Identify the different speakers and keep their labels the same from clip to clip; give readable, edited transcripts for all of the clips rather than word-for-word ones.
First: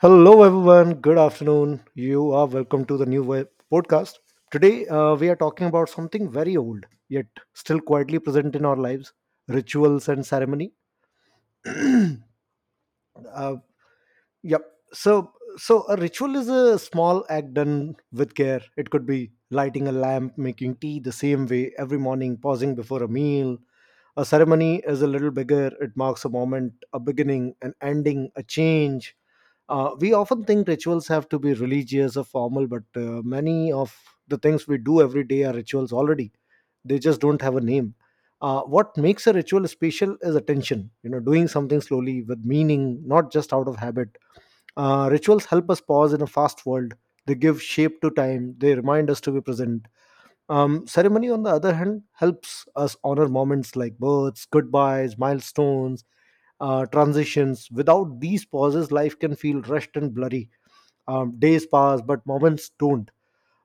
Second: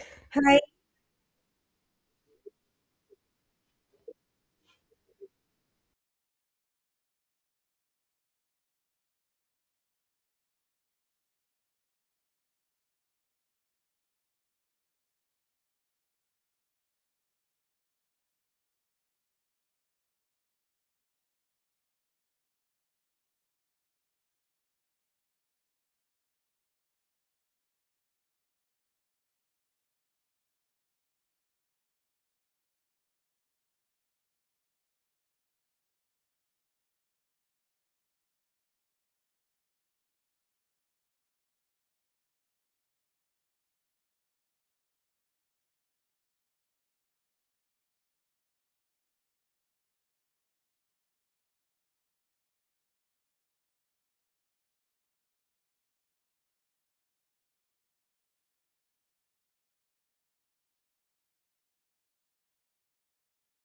Speaker 1: Hello,
Speaker 2: Hi.
Speaker 1: everyone. Good afternoon. You are welcome to the new web podcast. Today, we are talking about something very old, yet still quietly present in our lives, rituals and ceremony. Uh, Yep. So a ritual is a small act done with care. It could be lighting a lamp, making tea the same way every morning, pausing before a meal. A ceremony is a little bigger. It marks a moment, a beginning, an ending, a change. We often think rituals have to be religious or formal, but many of the things we do every day are rituals already. They just don't have a name. What makes a ritual special is attention. You know, doing something slowly with meaning, not just out of habit. Rituals help us pause in a fast world. They give shape to time. They remind us to be present. Ceremony, on the other hand, helps us honor moments like births, goodbyes, milestones, transitions. Without these pauses, life can feel rushed and blurry. Days pass, but moments don't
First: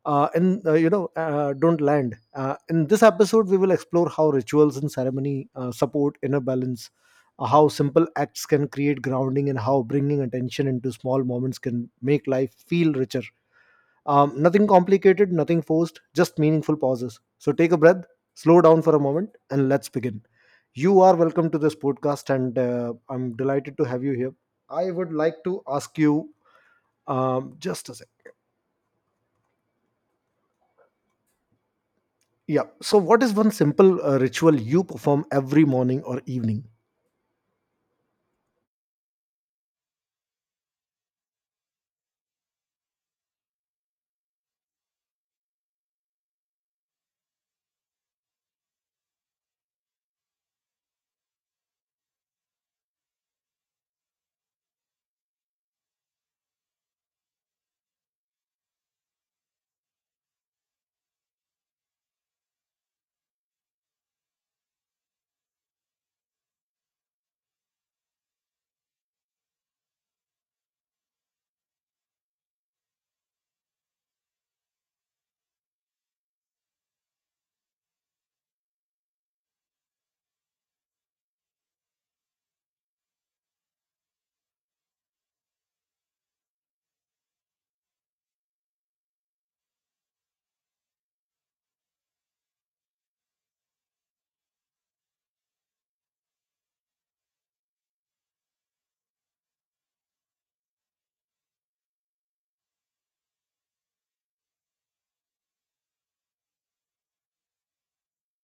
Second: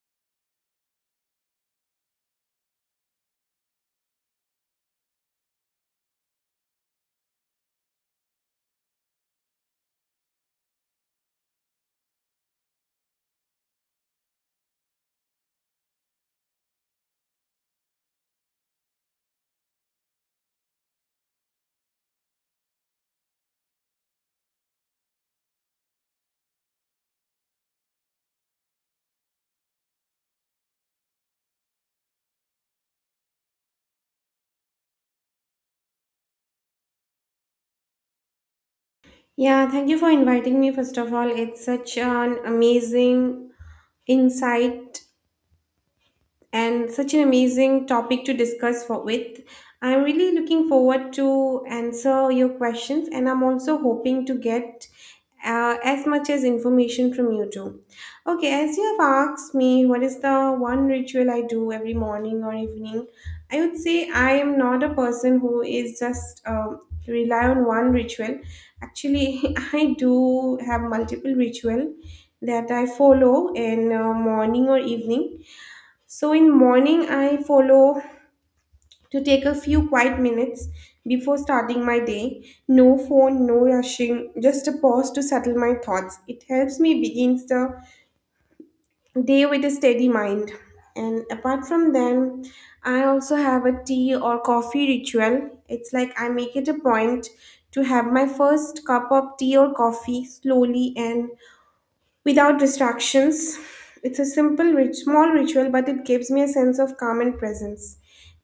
Speaker 1: and you know don't land. In this episode we will explore how rituals and ceremony support inner balance, how simple acts can create grounding, and how bringing attention into small moments can make life feel richer. Nothing complicated, nothing forced, just meaningful pauses. So take a breath, slow down for a moment, and let's begin. You are welcome to this podcast, and I'm delighted to have you here. I would like to ask you, just a second. Yeah. So, what is one simple ritual you perform every morning or evening?
Speaker 2: Yeah, thank you for inviting me. First of all, it's such an amazing insight and such an amazing topic to discuss for with. I'm really looking forward to answer your questions and I'm also hoping to get as much as information from you too. Okay, as you have asked me, what is the one ritual I do every morning or evening? I would say I am not a person who is just rely on one ritual. Actually, I do have multiple ritual that I follow in morning or evening. So in morning, I follow to take a few quiet minutes before starting my day. No phone, no rushing, just a pause to settle my thoughts. It helps me begin the day with a steady mind. And apart from them, I also have a tea or coffee ritual. It's like I make it a point to have my first cup of tea or coffee slowly and without distractions. It's a simple, rich, small ritual, but it gives me a sense of calm and presence.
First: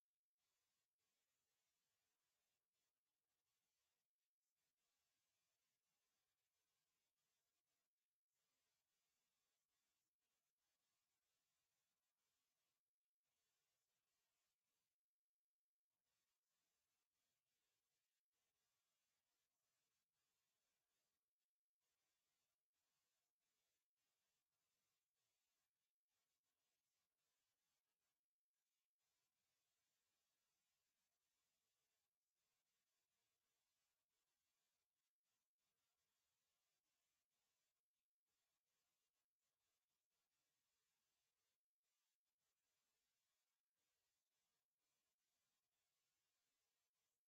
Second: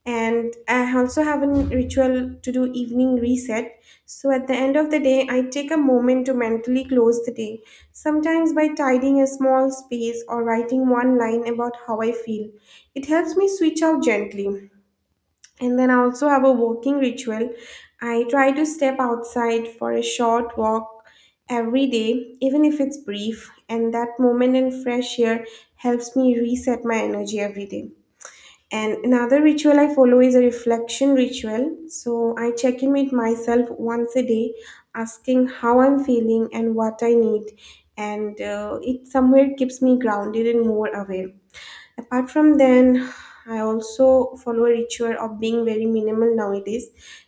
Speaker 2: And I also have a ritual to do evening reset. So at the end of the day, I take a moment to mentally close the day, sometimes by tidying a small space or writing one line about how I feel. It helps me switch out gently. And then I also have a walking ritual. I try to step outside for a short walk every day, even if it's brief, and that moment in fresh air helps me reset my energy every day. And another ritual I follow is a reflection ritual. So I check in with myself once a day, asking how I'm feeling and what I need. And it somewhere keeps me grounded and more aware. Apart from then, I also follow a ritual of being very minimal nowadays.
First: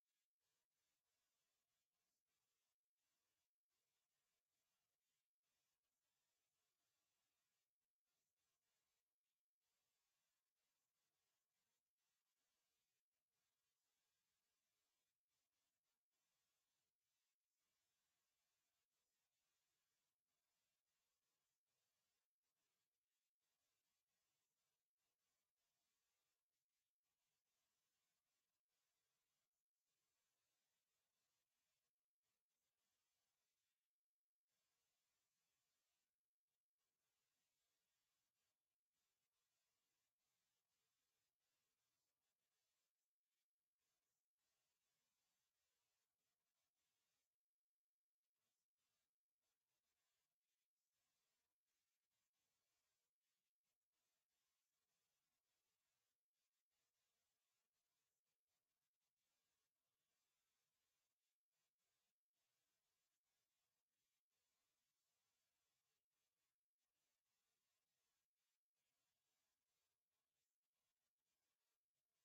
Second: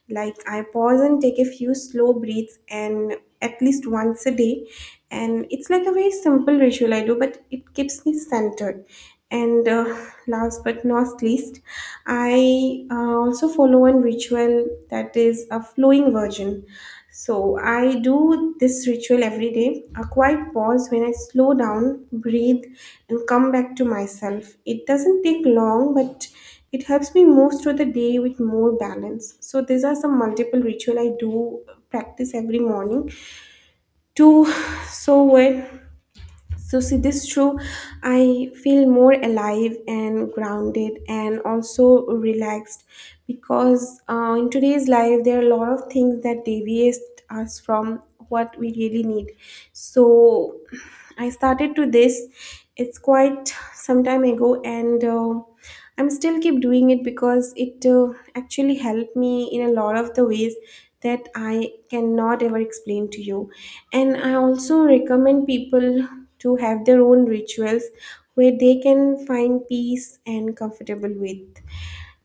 Speaker 2: Like I pause and take a few slow breaths and at least once a day, and it's like a very simple ritual I do, but it keeps me centered. And Last but not least, I also follow one ritual that is a flowing version. So I do this ritual every day, a quiet pause when I slow down, breathe, and come back to myself. It doesn't take long, but it helps me move through the day with more balance. So these are some multiple ritual I do practice every morning to so when. So, see, this show, I feel more alive and grounded and also relaxed because in today's life, there are a lot of things that deviate us from what we really need. So, I started to this, it's quite some time ago, and I'm still keep doing it because it actually helped me in a lot of the ways that I cannot ever explain to you. And I also recommend people to have their own rituals where they can find peace and comfortable with.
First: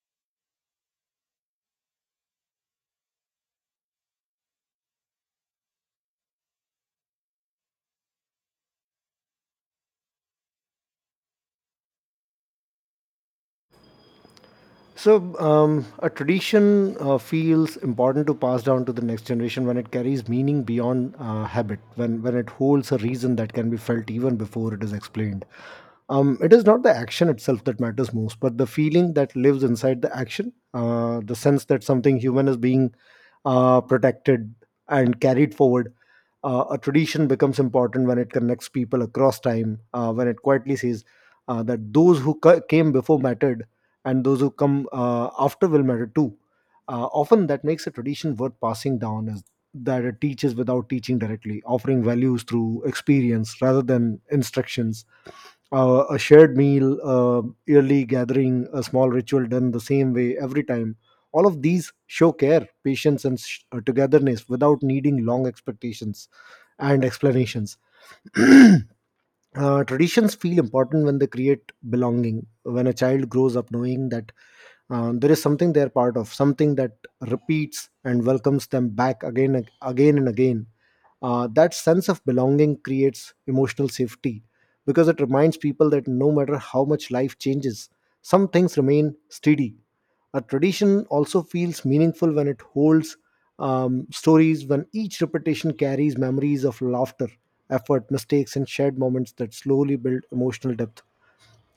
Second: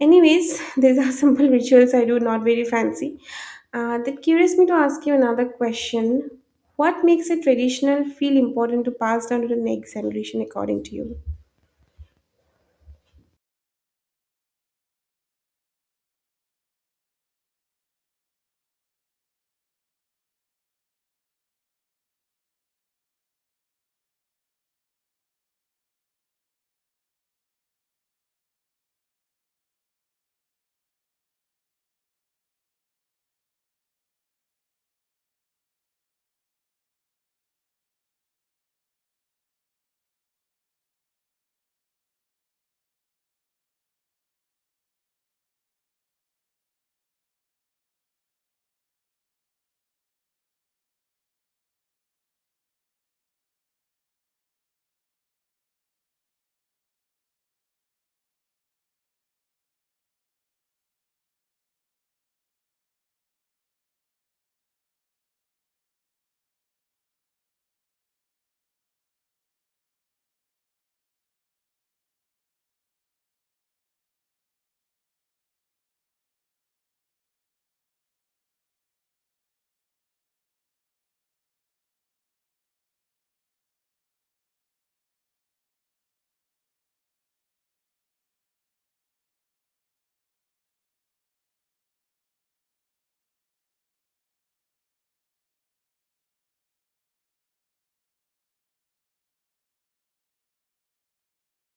Speaker 2: Anyways, these are simple rituals I do, not very fancy. That curious me to ask you another question. What makes a traditional feel important to pass down to the next generation according to you?
Speaker 1: So, a tradition feels important to pass down to the next generation when it carries meaning beyond habit, when it holds a reason that can be felt even before it is explained. It is not the action itself that matters most, but the feeling that lives inside the action, the sense that something human is being protected and carried forward. A tradition becomes important when it connects people across time, when it quietly says that those came before mattered, and those who come after will matter too. Often that makes a tradition worth passing down is that it teaches without teaching directly, offering values through experience rather than instructions. A shared meal, yearly gathering, a small ritual done the same way every time. All of these show care, patience, and togetherness without needing long expectations and explanations. uh, Traditions feel important when they create belonging, when a child grows up knowing that there is something they're part of, something that repeats and welcomes them back again, and again and again. That sense of belonging creates emotional safety because it reminds people that no matter how much life changes, some things remain steady. A tradition also feels meaningful when it holds stories, when each repetition carries memories of laughter, effort, mistakes, and shared moments that slowly build emotional depth.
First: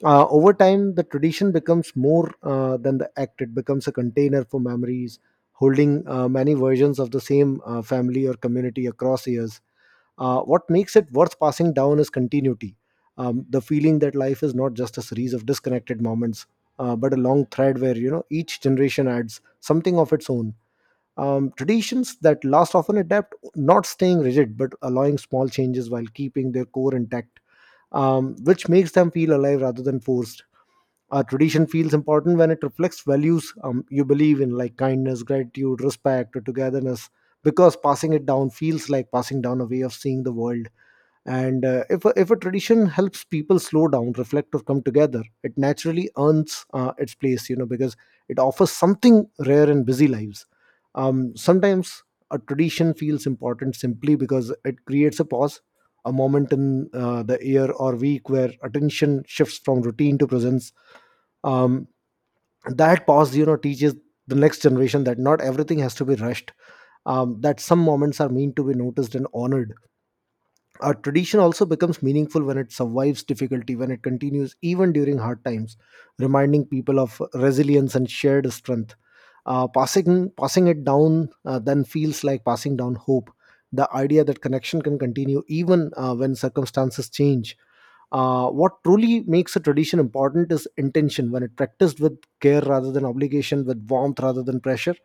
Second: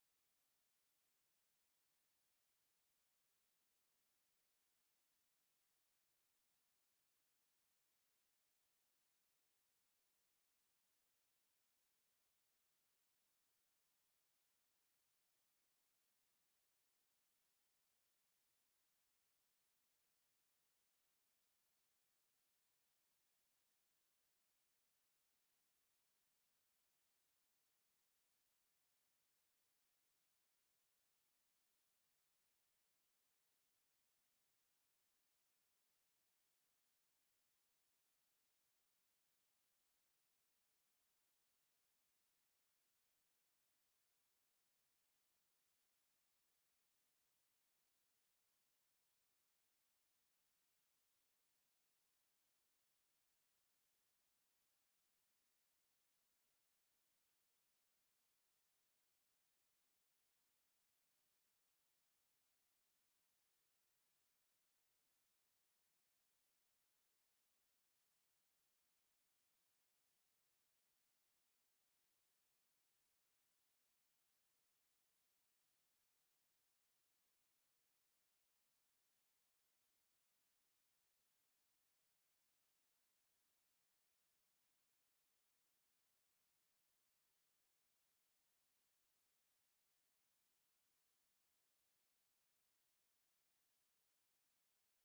Speaker 1: Over time the tradition becomes more than the act. It becomes a container for memories, holding many versions of the same family or community across years. What makes it worth passing down is continuity, the feeling that life is not just a series of disconnected moments, but a long thread where, you know, each generation adds something of its own. Traditions that last often adapt, not staying rigid but allowing small changes while keeping their core intact, which makes them feel alive rather than forced. A tradition feels important when it reflects values you believe in, like kindness, gratitude, respect, or togetherness, because passing it down feels like passing down a way of seeing the world. And if a tradition helps people slow down, reflect, or come together, it naturally earns its place, you know, because it offers something rare in busy lives. Sometimes a tradition feels important simply because it creates a pause, a moment in the year or week where attention shifts from routine to presence. um, that pause, you know, teaches the next generation that not everything has to be rushed, that some moments are meant to be noticed and honored. Our tradition also becomes meaningful when it survives difficulty, when it continues even during hard times, reminding people of resilience and shared strength. Passing it down then feels like passing down hope. The idea that connection can continue even when circumstances change. What truly makes a tradition important is intention, when it practiced with care rather than obligation, with warmth rather than pressure.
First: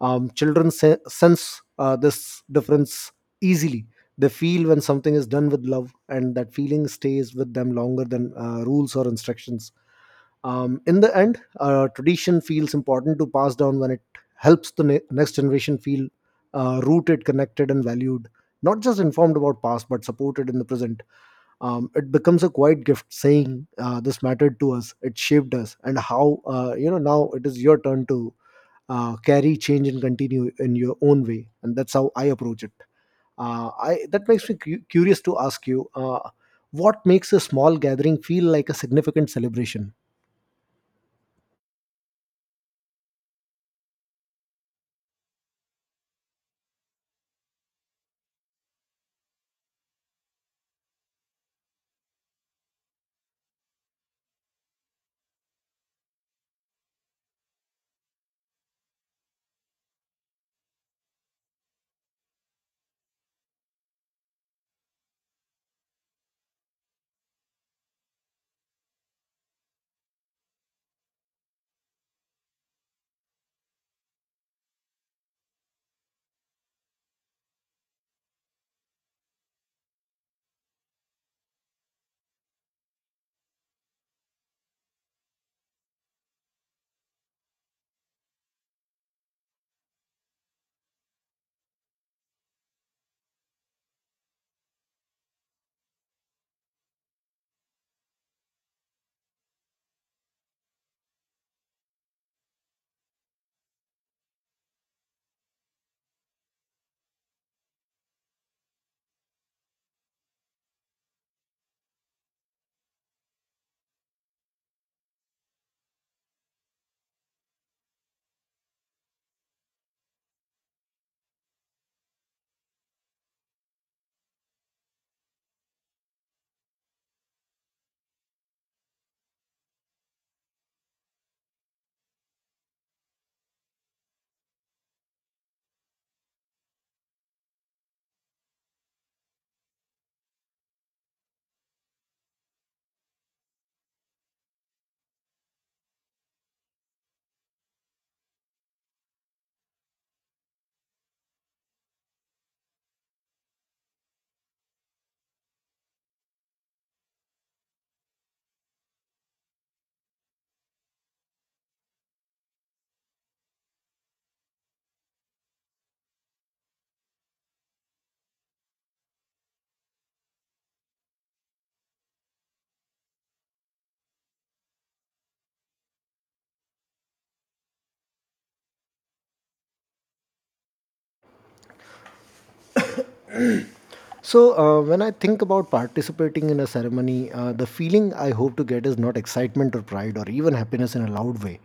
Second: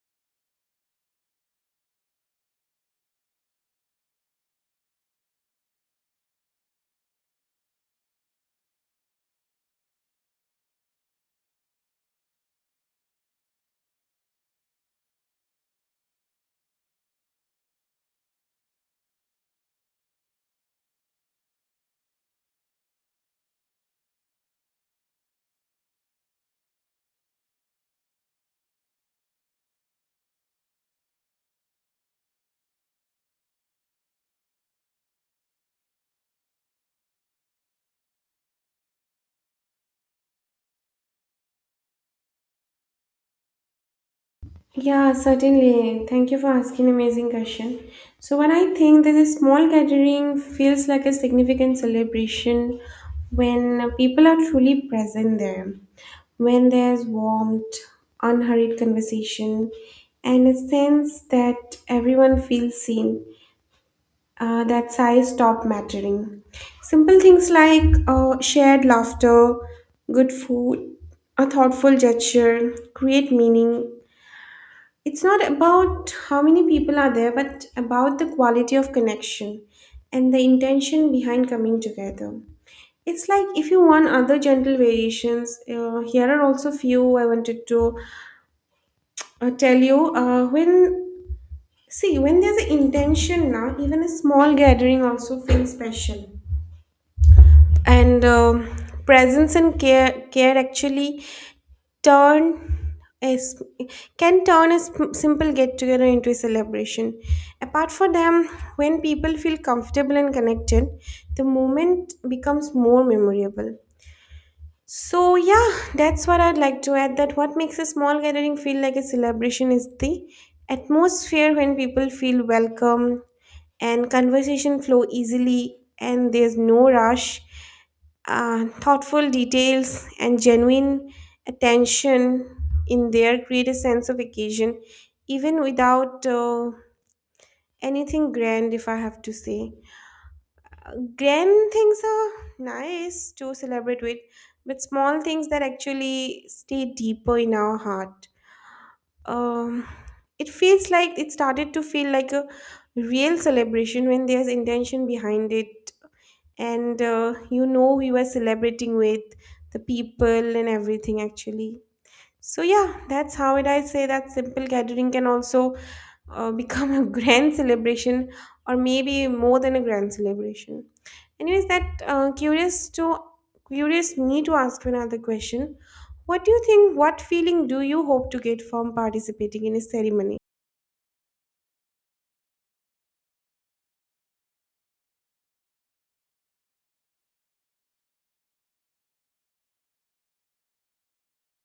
Speaker 1: Children sense this difference easily. They feel when something is done with love, and that feeling stays with them longer than rules or instructions. In the end, tradition feels important to pass down when it helps the next generation feel rooted, connected, and valued, not just informed about past but supported in the present. It becomes a quiet gift, saying this mattered to us, it shaped us, and how, you know, now it is your turn to carry, change, and continue in your own way. And that's how I approach it. I That makes me curious to ask you, what makes a small gathering feel like a significant celebration?
Speaker 2: Yeah, certainly. Thank you for asking amazing question. So when I think that a small gathering feels like a significant celebration, when people are truly present there, when there's warmth, unhurried conversation, and a sense that everyone feels seen, that size stop mattering. Simple things like shared laughter, good food, a thoughtful gesture create meaning. It's not about how many people are there, but about the quality of connection and the intention behind coming together. It's like if you want other gentle variations, here are also few I wanted to tell you. When see when there's an intention now, even a small gathering also feels special. And presence and care actually turn is can turn a simple get together into a celebration. Apart from them, when people feel comfortable and connected, the moment becomes more memorable. So yeah, that's what I'd like to add, that what makes a small gathering feel like a celebration is the atmosphere, when people feel welcome and conversation flow easily and there's no rush. Uh, thoughtful details and genuine attention in there create a sense of occasion, even without anything grand. If I have to say, grand things are nice to celebrate with, but small things that actually stay deeper in our heart. Um, it feels like it started to feel like a real celebration when there's intention behind it, and you know, we were celebrating with the people and everything actually. So yeah, that's how it, I say that simple gathering can also become a grand celebration, or maybe more than a grand celebration. Anyways, that curious me to ask you another question. What do you think, what feeling do you hope to get from participating in a ceremony?
Speaker 1: So, when I think about participating in a ceremony, the feeling I hope to get is not excitement or pride or even happiness in a loud way.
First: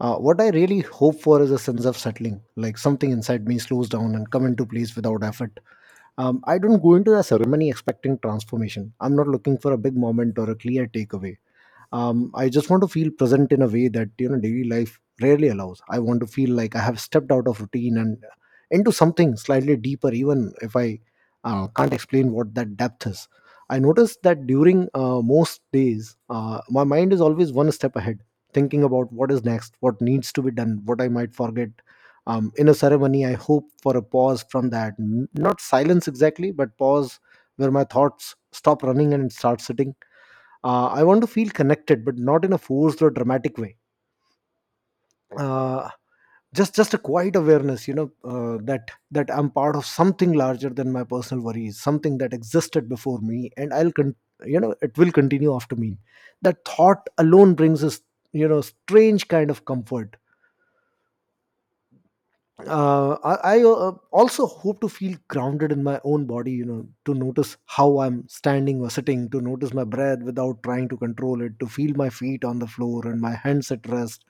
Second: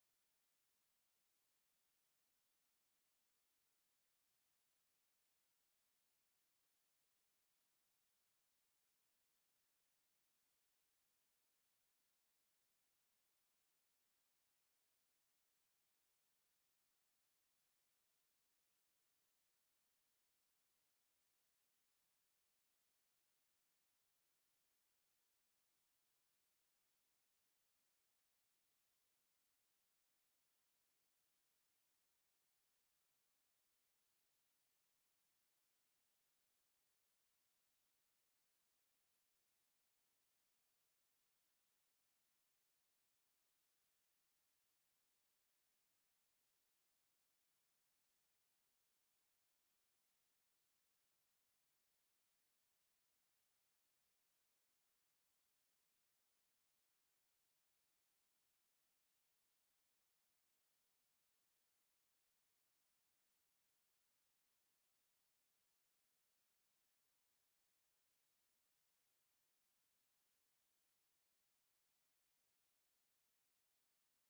Speaker 1: What I really hope for is a sense of settling, like something inside me slows down and come into place without effort. I don't go into the ceremony expecting transformation. I'm not looking for a big moment or a clear takeaway. I just want to feel present in a way that, you know, daily life rarely allows. I want to feel like I have stepped out of routine and into something slightly deeper, even if I can't explain what that depth is. I noticed that during most days my mind is always one step ahead, thinking about what is next, what needs to be done, what I might forget. In a ceremony I hope for a pause from that. Not silence exactly, but pause, where my thoughts stop running and start sitting. I want to feel connected, but not in a forced or dramatic way, uh, just a quiet awareness, you know, that I'm part of something larger than my personal worries, something that existed before me and you know, it will continue after me. That thought alone brings us, you know, strange kind of comfort. I also hope to feel grounded in my own body, you know, to notice how I'm standing or sitting, to notice my breath without trying to control it, to feel my feet on the floor and my hands at rest.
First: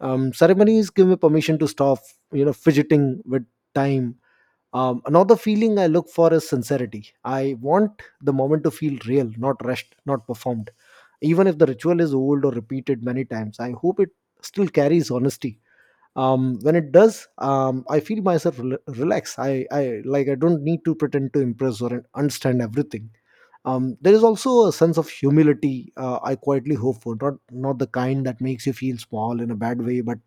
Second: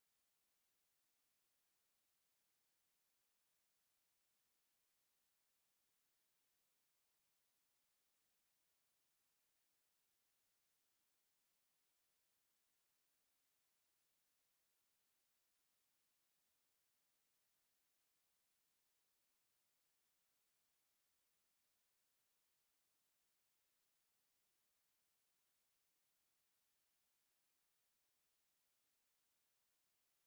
Speaker 1: Ceremonies give me permission to stop, you know, fidgeting with time. Another feeling I look for is sincerity. I want the moment to feel real, not rushed, not performed. Even if the ritual is old or repeated many times, I hope it still carries honesty. When it does, I feel myself rel- relax. I Like, I don't need to pretend to impress or understand everything. There is also a sense of humility I quietly hope for, not the kind that makes you feel small in a bad way, but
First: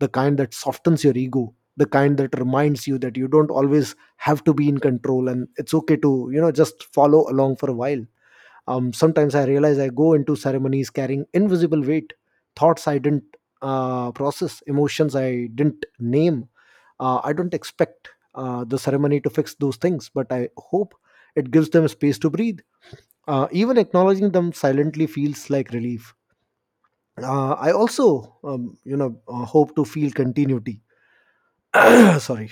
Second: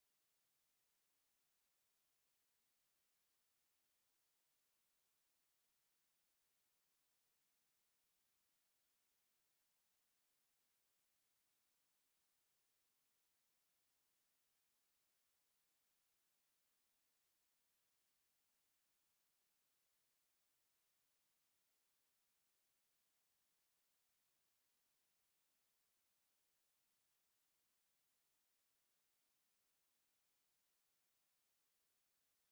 Speaker 1: the kind that softens your ego, the kind that reminds you that you don't always have to be in control, and it's okay to, you know, just follow along for a while. Sometimes I realize I go into ceremonies carrying invisible weight, thoughts I didn't process, emotions I didn't name. I don't expect the ceremony to fix those things, but I hope it gives them space to breathe. Even acknowledging them silently feels like relief. I also hope to feel continuity. Sorry.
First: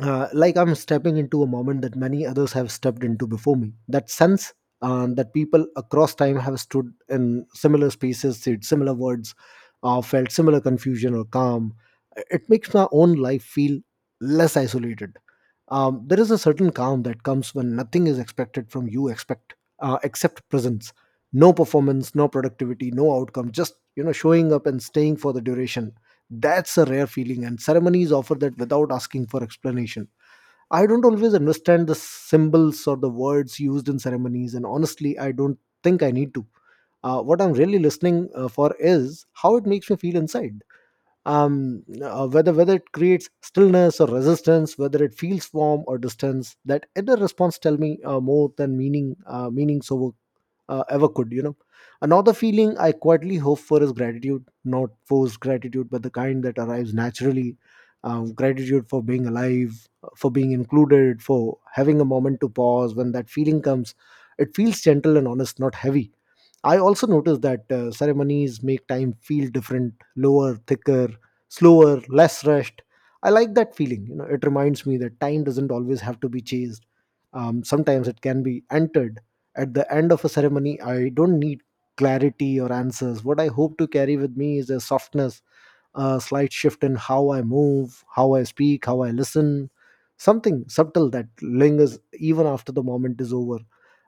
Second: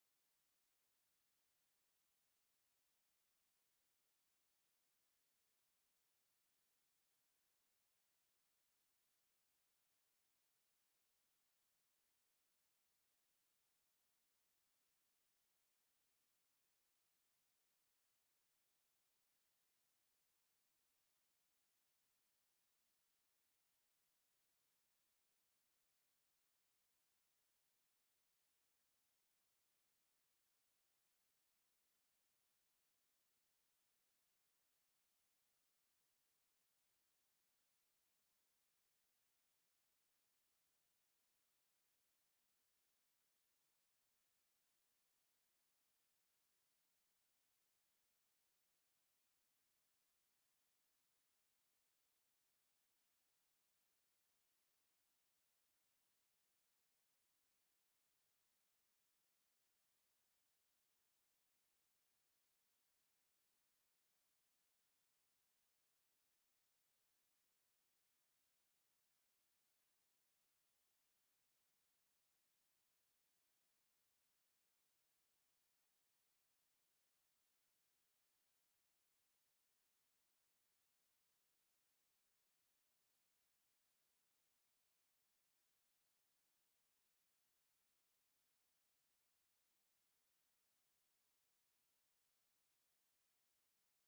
Speaker 1: Like I'm stepping into a moment that many others have stepped into before me. That sense, that people across time have stood in similar spaces, said similar words, felt similar confusion or calm, it makes my own life feel less isolated. There is a certain calm that comes when nothing is expected from you expect, except presence, no performance, no productivity, no outcome, just, you know, showing up and staying for the duration. That's a rare feeling, and ceremonies offer that without asking for explanation. I don't always understand the symbols or the words used in ceremonies, and honestly I don't think I need to. What I'm really listening for is how it makes me feel inside. Whether it creates stillness or resistance, whether it feels warm or distance. That inner response tell me more than meanings over ever could. You know, another feeling I quietly hope for is gratitude, not forced gratitude, but the kind that arrives naturally. Gratitude for being alive, for being included, for having a moment to pause. When that feeling comes, it feels gentle and honest, not heavy. I also noticed that ceremonies make time feel different, lower, thicker, slower, less rushed. I like that feeling. You know, it reminds me that time doesn't always have to be chased. Sometimes it can be entered. At the end of a ceremony, I don't need clarity or answers. What I hope to carry with me is a softness, a slight shift in how I move, how I speak, how I listen. Something subtle that lingers even after the moment is over.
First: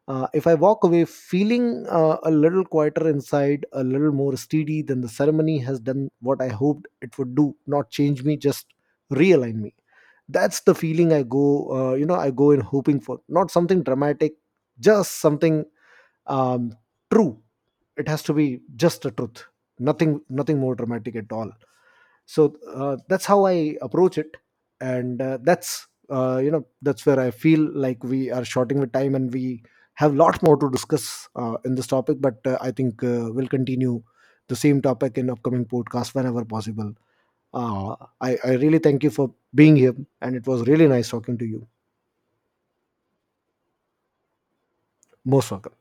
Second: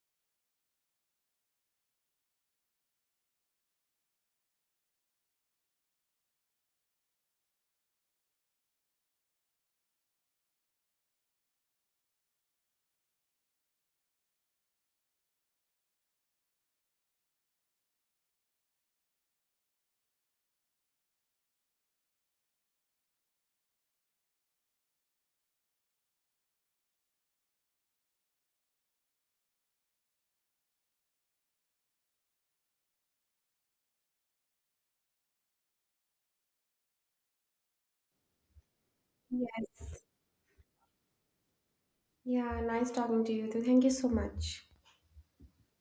Speaker 1: If I walk away feeling a little quieter inside, a little more steady, then the ceremony has done what I hoped it would do, not change me, just realign me. That's the feeling I go, I go in hoping for. Not something dramatic, just something, um, true. It has to be just the truth, nothing more dramatic at all. So that's how I approach it. And that's you know, that's where I feel like we are shorting with time, and we have lot more to discuss in this topic, but I think we'll continue the same topic in upcoming podcast whenever possible. Uh, I, I really thank you for being
Speaker 2: Yes.
Speaker 1: here, and it was really nice talking to you.
Speaker 2: Yeah, nice talking to you too. Thank you so much.
Speaker 1: Most welcome.